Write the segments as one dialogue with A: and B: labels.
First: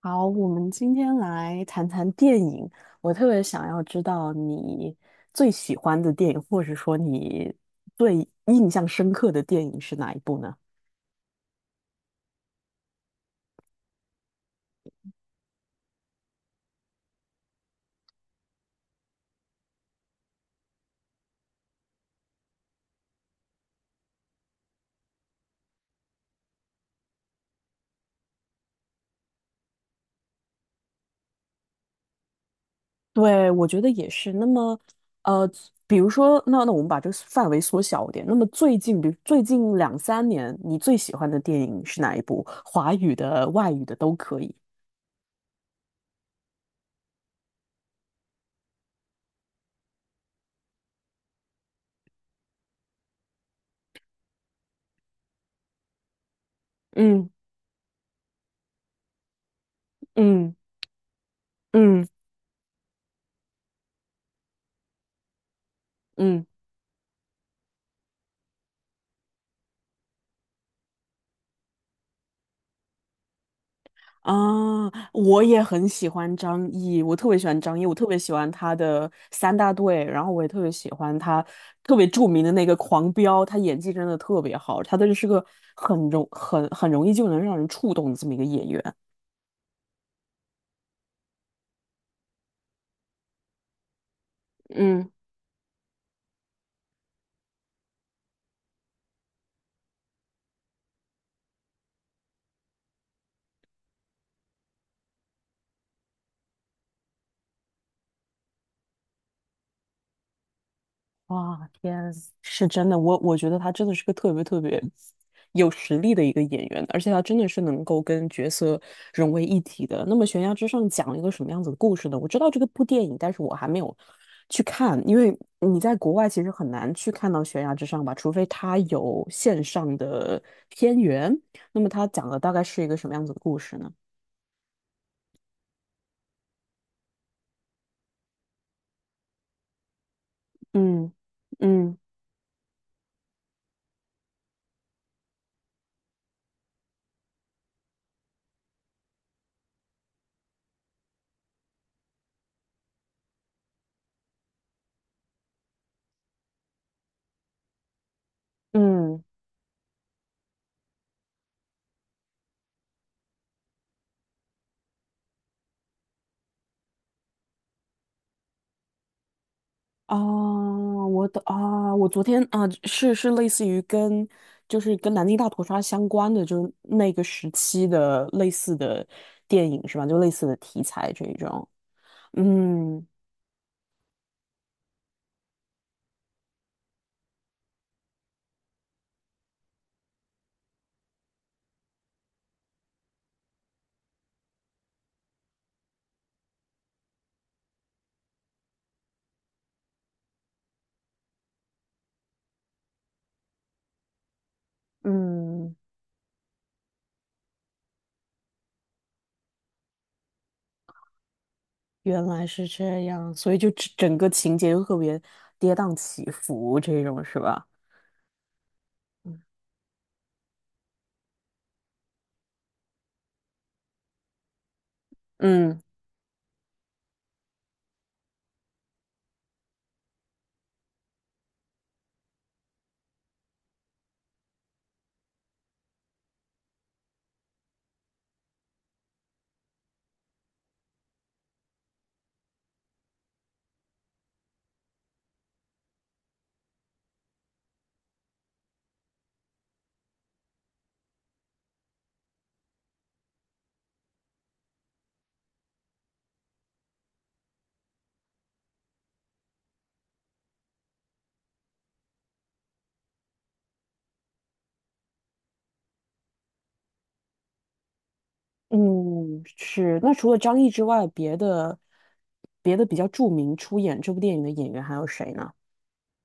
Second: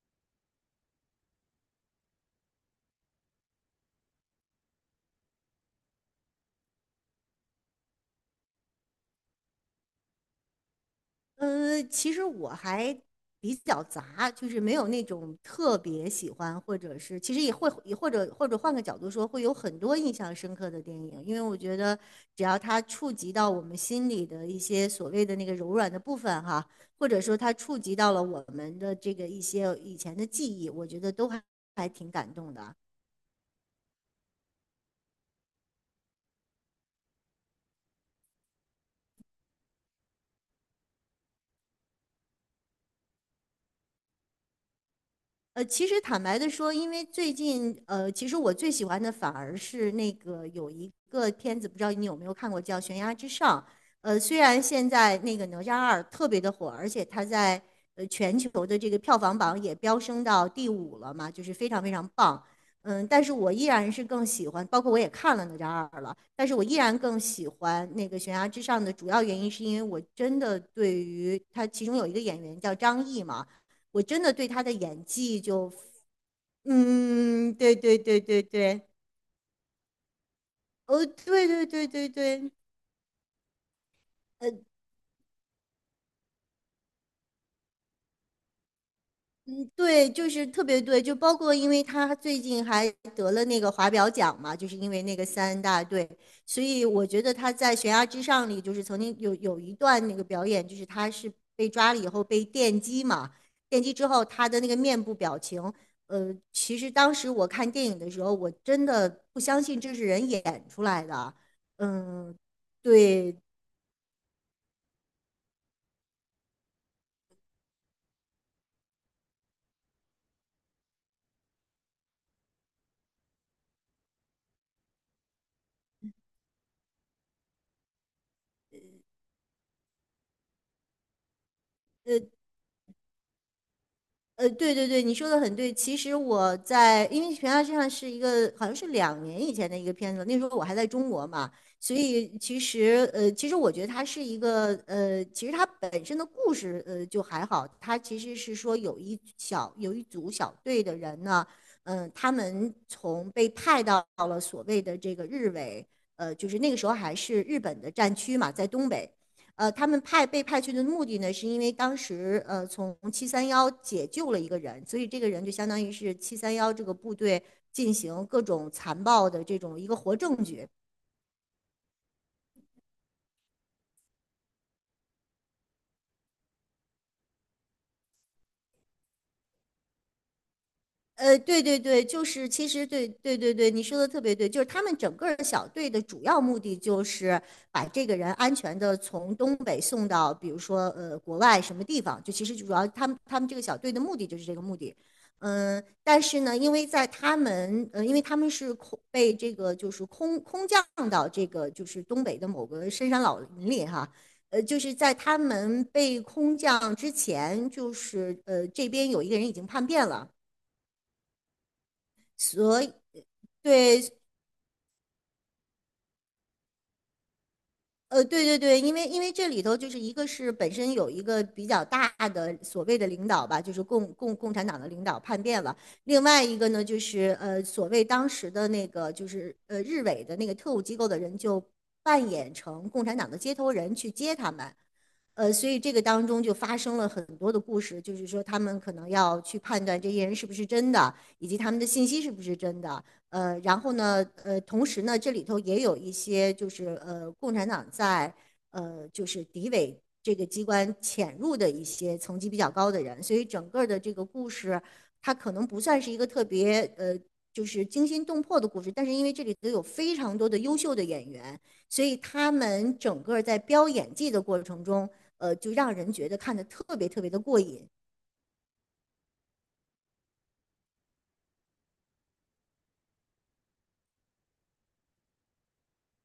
A: 好，我们今天来谈谈电影。我特别想要知道你最喜欢的电影，或者说你最印象深刻的电影是哪一部呢？
B: 其实我还比较杂，就是没有那种特别喜欢，或者是其实也会也或者或者换个角度说，会有很多印象深刻的电影，因为我觉得只要它触及到我们心里的一些所谓的那个柔软的部分哈，或者说它触及到了我们的这个一些以前的记忆，我觉得都还挺感动的。
A: 对，我觉得也是。那么，呃，比如说，那我们把这个范围缩小一点。那么最近，比如最近两三年，你最喜欢的电影是哪一部？华语的、外语的都可以。
B: 其实坦白的说，因为最近，其实我最喜欢的反而是那个有一个片子，不知道你有没有看过，叫《悬崖之上》。虽然现在那个《哪吒二》特别的火，而且它
A: 嗯
B: 在全球的这个票房榜也飙升到
A: 嗯
B: 第五了嘛，就是非常非
A: 嗯
B: 常棒。嗯，但是我依然是更喜欢，包括我也看了《哪吒二》了，
A: 嗯。
B: 但是我依然更喜欢那个《悬崖之上》的主要原因，是因为我真的对于它其中有一个演员叫张译嘛。我真的
A: 啊，
B: 对他的演技
A: 我也
B: 就，
A: 很喜欢张译，我特别喜
B: 嗯，
A: 欢
B: 对
A: 张译，我
B: 对
A: 特别
B: 对
A: 喜
B: 对
A: 欢他
B: 对，
A: 的三大队，然后我也特别喜
B: 哦，
A: 欢他
B: 对对对
A: 特别
B: 对
A: 著名
B: 对，
A: 的那个狂飙，他演技真的特
B: 呃，
A: 别好，他真的是个很容易就能让人触动的这么一个演员。
B: 对，就是特别对，就包括因为他最近还得了那个华表奖嘛，就是因为
A: 嗯。
B: 那个三大队，所以我觉得他在《悬崖之上》里就是曾经有一段那个表演，就是他是被抓了以后被电击嘛，电击之后他的那个面部表情，其实当时我看电影的时候，我真的不相信这是人演出来的啊，
A: 哇，天，
B: 嗯，
A: 是真的，我
B: 对。
A: 我觉得他真的是个特别特别有实力的一个演员，而且他真的是能够跟角色融为一体的。那么《悬崖之上》讲了一个什么样子的故事呢？我知道这个部电影，但是我还没有去看，因为你在国外其实很难去看到《悬崖之上》吧，除非他有线上的片源。那么他
B: 呃。
A: 讲的大概是一个什么样子的故事呢？
B: 对对对，你说的很对。其实我在，因为悬崖之上是一个好像是2年以前的一个片子，那时候我还在中
A: 嗯
B: 国嘛，所
A: 嗯
B: 以其实我觉得它是一个其实它本身的故事就还好，它其实是说有一组小队的人呢，他们从被派到了所谓的这个日伪，就是那个时候还是日本的战区嘛，在东北。
A: 嗯。
B: 他们被派去的目的呢，是因为当时从七三幺解救了一个人，所以这个人就相当于是七三幺这个部队进行各种残暴的这种一个活
A: 啊，
B: 证据。
A: 我的啊，我昨天啊，是类似于跟就是跟南京大屠杀相关的，就是那个时期的类似的电影是吧？就类似的题材这一
B: 对
A: 种。
B: 对对，就是其实
A: 嗯
B: 对对对对，你说的特别对，就是他们整个儿小队的主要目的就是把这个人安全的从东北送到，比如说国外什么地方，就其实主要他们这个小队的目的就是这个目的。嗯，但是呢，因为在他们，因为他们是空降到这个就是东北的某个深山老林里哈，就是在他
A: 嗯，
B: 们被空降之前，就是这边有一个人已经叛变了。
A: 原来是
B: 所以
A: 这样，所以就整
B: 对，
A: 整个情节就特别跌宕起伏这种是吧？
B: 对对对，因为这里头就是一个是本身有一个比较大的所谓的领导吧，就是共产党的领导叛变了，
A: 嗯
B: 另外一个呢就是所谓当时的那个就是日伪的那个特务机构的人就扮演成共产党的接头人去接他们，所以这个当中就发生了很多的故事，就是说他们可能要去判断这些人是不是真的，以及他们的信息是不是真的。然后呢，同时呢，这里头也有一些就是共产党在就是敌伪这个机关潜入的一些层级比较高的人，所以整个的这个故事，它可能不算是一个特别就是惊心动魄的故事，但是因为这里头有非常多的优秀的演员，所以他们整个在飙演技的过程中，就让人觉得看的特别特别的过瘾。
A: 嗯，是。那除了张译之外，别的比较著名出演这部电影的演员还有谁呢？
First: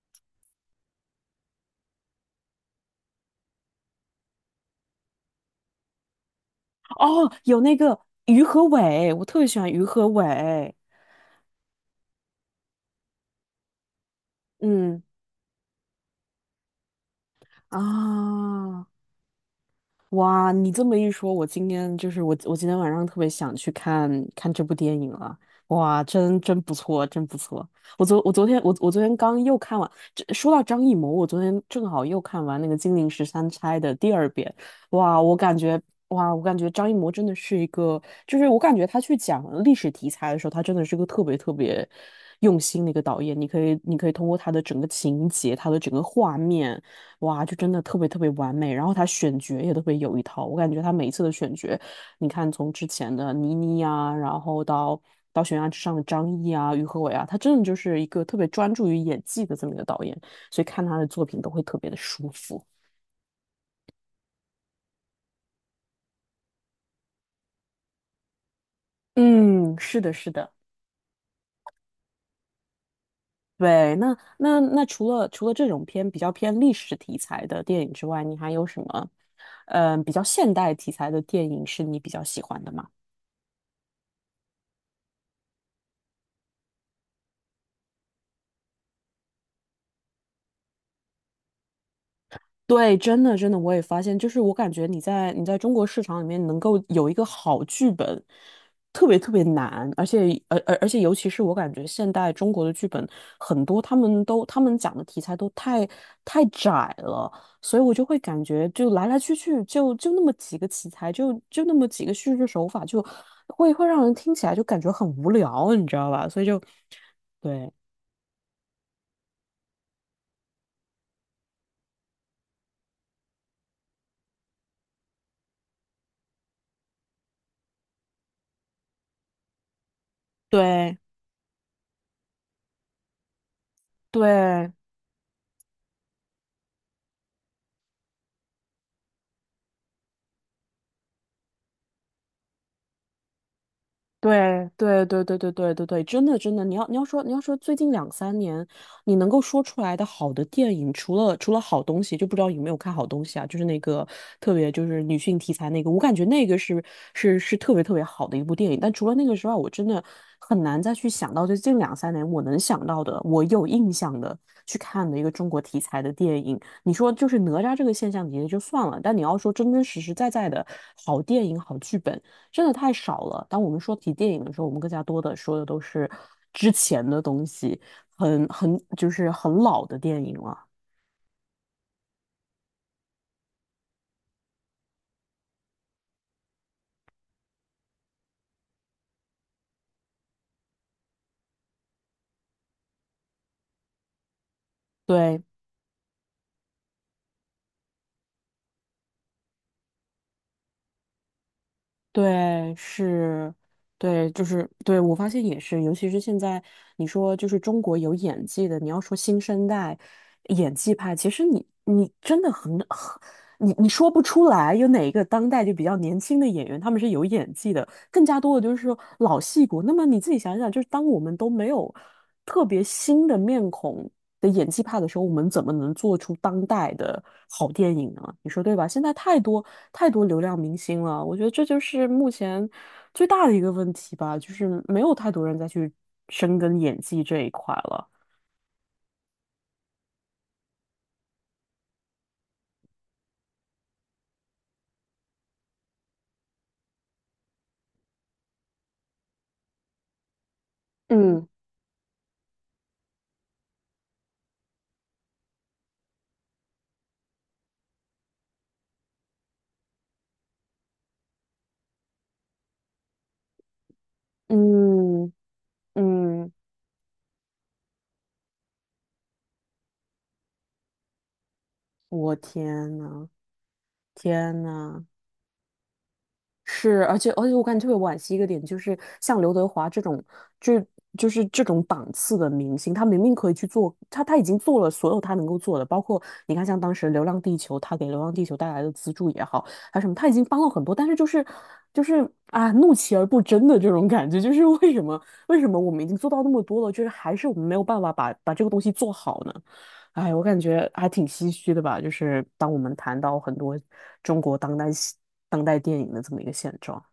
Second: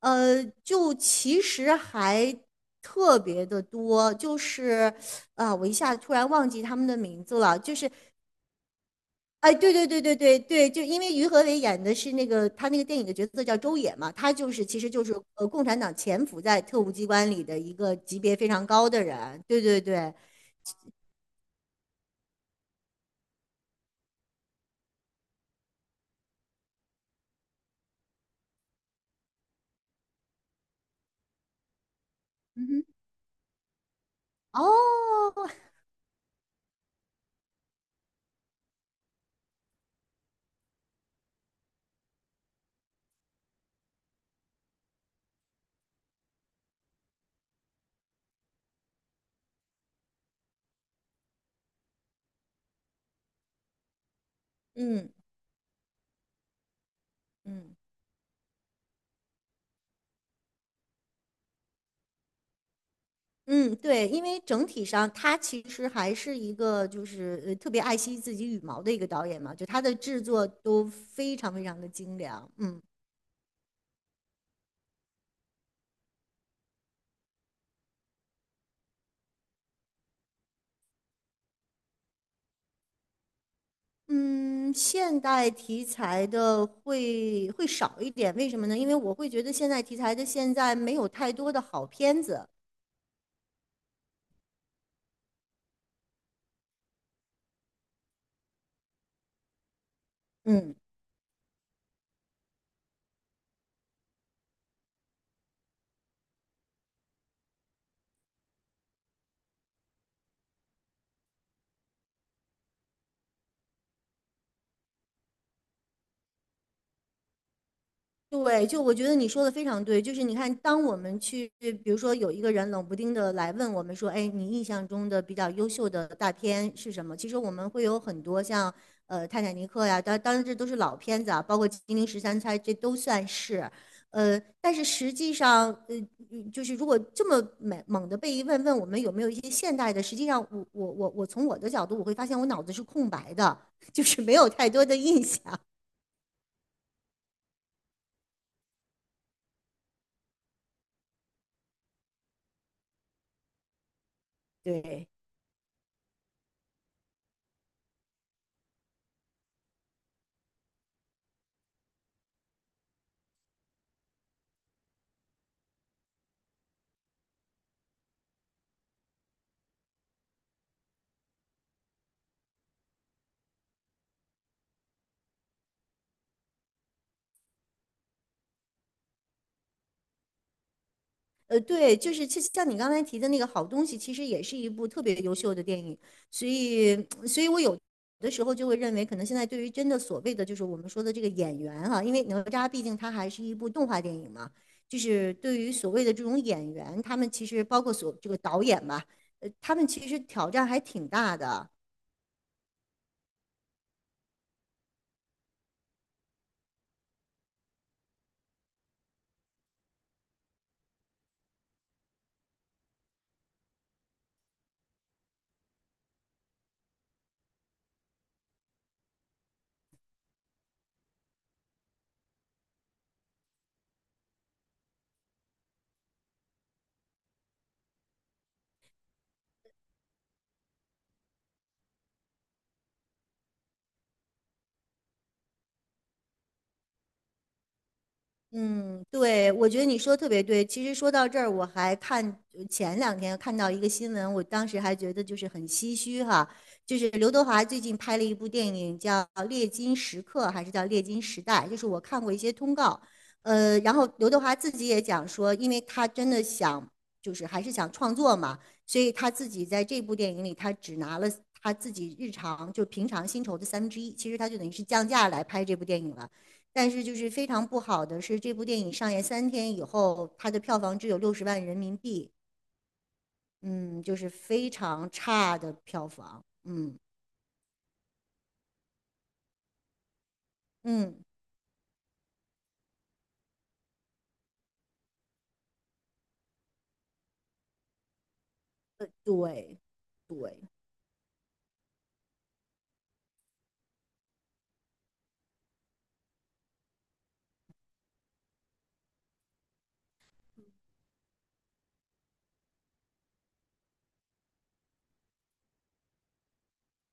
B: 就其实还特别的多，就是啊、我一下子突然忘记他们的名
A: 哦，
B: 字了，
A: 有
B: 就
A: 那
B: 是
A: 个于和伟，我特别
B: 哎，
A: 喜欢
B: 对
A: 于
B: 对对
A: 和
B: 对对对，
A: 伟。
B: 就因为于和伟演的是那个他那个电影的角色叫周也嘛，他就是其实
A: 嗯，
B: 就是共产党潜伏在特务机关里的一个级别非常
A: 啊，
B: 高的人，对对对，
A: 哇，你这么一说，我今天我今天晚上特别想去看看这部电影了。哇，真真不错，真不错。我昨天刚又看完。这说到张艺谋，我昨天正好又看完
B: 嗯
A: 那个
B: 哼。
A: 《金陵十三钗》的第二遍。
B: 哦，
A: 哇，我感觉哇，我感觉张艺谋真的是一个，就是我感觉他去讲历史题材的时候，他真的是个特别特别用心的一个导演。你可以通过他的整个情节，他的整个画面。哇，就真的特别特别完美。然后他选角也特别有一套，我感觉他每一次的选角，你看从之前的倪妮呀，
B: 嗯
A: 到悬崖之上的张译啊、于和伟啊，他真的
B: 嗯。
A: 就是一个特别专注于演技的这么一个导演，所以看他的作品都会特别的舒服。
B: 嗯，对，因为整体上他其实还是一个就是特别爱惜自己羽毛的一个导演嘛，就
A: 嗯，
B: 他的
A: 是的，
B: 制
A: 是
B: 作
A: 的。
B: 都非常非常的精良。嗯
A: 对，那除了这种偏比较偏历史题材的电影之外，你还有什么，比较现代题材的电影是你比较喜欢的吗？
B: 嗯，现代题材的会少一点，为什么呢？因为我会觉得现代题材的现在没有太多的好片子。
A: 对，真的真的，我也发现，就是我感觉你在中国市场里面能够有一个好剧本，特别特别难，而且而
B: 嗯。
A: 而而且尤其是我感觉现代中国的剧本很多，他们讲的题材都太窄了，所以我就会感觉就来来去去就那么几个题材，就那么几个叙事手法，会会让人听起来就感觉很无聊，你知道吧？所以就对
B: 对，就我觉得你说的非常对，就是你看，当我们去，比如说有一个人冷不丁的来问我们说，哎，你印象中的比较优秀的大片是什么？其实我们会有很多像，《泰坦尼克》呀，当然这都是老
A: 对。
B: 片子啊，包括《金陵十三钗》，这都算是，
A: 对
B: 但是实际上，就是如果这么猛的被一问我们有没有一些现代的，实际上我从我的角度，我会发现我脑子是空白的，就是没有太多的印象，
A: 对，真的真的，你要说最近两三年，你能够说出来的好的电影，除了好东西，就不知道有没有看好东西啊？就是那个特别就是
B: 对。
A: 女性题材那个，我感觉那个是是特别特别好的一部电影。但除了那个之外，我真的很难再去想到最近两三年我能想到的，我有印象的去看的一个中国题材的电影。你说就是哪吒这个现象也就算了，但你要说真真实实在在的好电影、好剧本。真的太少了。当我们说起电影的时候，我们更加多的说的都是之前的东西，就是很老的电影了。
B: 对，就是其实像你刚才提的那个好东西，其实也是一部特别优秀的电影，所以，所以我有的时候就会认为，可能现在对于真的所谓的就是我们说的这个演员哈、因为哪吒毕竟它还是一部动画电影嘛，就是
A: 对，
B: 对于所谓的这种演员，他们其实包括所这个导演吧，他们其实挑战还挺大的，
A: 对，是，对，对，我发现也是，尤其是现在你说就是中国有演技的，你要说新生代演技派，其实你你真的你说不出来有哪一个当代就比较年轻的演员他们是有演技的，更加多的就是说老戏骨。那么你自己想想，就是当我们都没有特别新的面孔。的演技派的时候，我们怎么能做出当代的好电影呢？你说对吧？现在太多流量明星了，我觉得这就是目前最大的一个问题吧，就是没有太多人再去深耕演技这一块了。
B: 嗯，对，我觉得你说得特别对。其实说到这儿，我还看前两天看到一个新闻，我当时还觉得就是很唏嘘哈。就是刘德华最近拍了一部电影叫《猎金时刻》，还是叫《猎金时
A: 嗯
B: 代》？就是我看过一些通告，然后刘德华自己也讲说，因为他真的想，就是还是想创作嘛，所以他自己在这部电影里，他只拿了他自己日常就平常薪酬的三分之一，其实他就等于是降价
A: 嗯
B: 来拍这部电影了。
A: 嗯，
B: 但是就是非常不好的是，这部电影上映3天以后，它的票房只有60万人民币，
A: 我天呐，
B: 嗯，就是
A: 天
B: 非
A: 呐！
B: 常差的票房，嗯
A: 是，而且我感觉特别惋惜一个点，就是像刘德华这种，就
B: 嗯，
A: 就是这种档次的明星，他明明可以去做，他已经做了所有他能够做的，包括你看像当时《流浪地球》，他给《流浪地球》带来的资助也好，
B: 对
A: 还有什么，他已经
B: 对，
A: 帮了很多，但是就是就是啊，怒其而不争的这种感觉，就是为什么我们已经做到那么多了，就是还是我们没有办法把这个东西做好呢？哎，我感觉还挺唏嘘的吧，就是当我们谈到很多中国当代戏当代电影的这么一个现状。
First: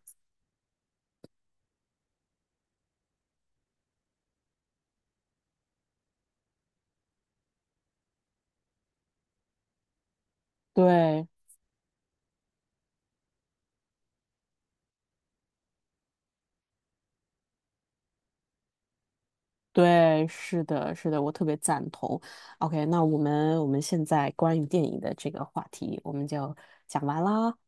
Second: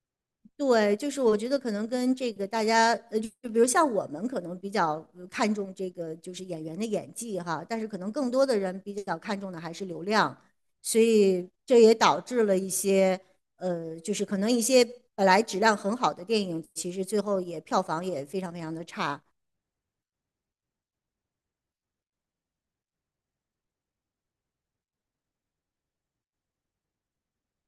B: 对，就是我觉得可能跟这个大家，就比如像我们可能比较看重这个就是演员的演技哈，但是可能更多的人比较看重的还是流量，所
A: 对
B: 以这也导致了一些，就是可能一些本来质量很好的电影，其实最后也票房也非常非常的差，
A: 对，是的，是的，我特别赞同。OK,那我们现在关于电影的这个话题，我们就讲完啦。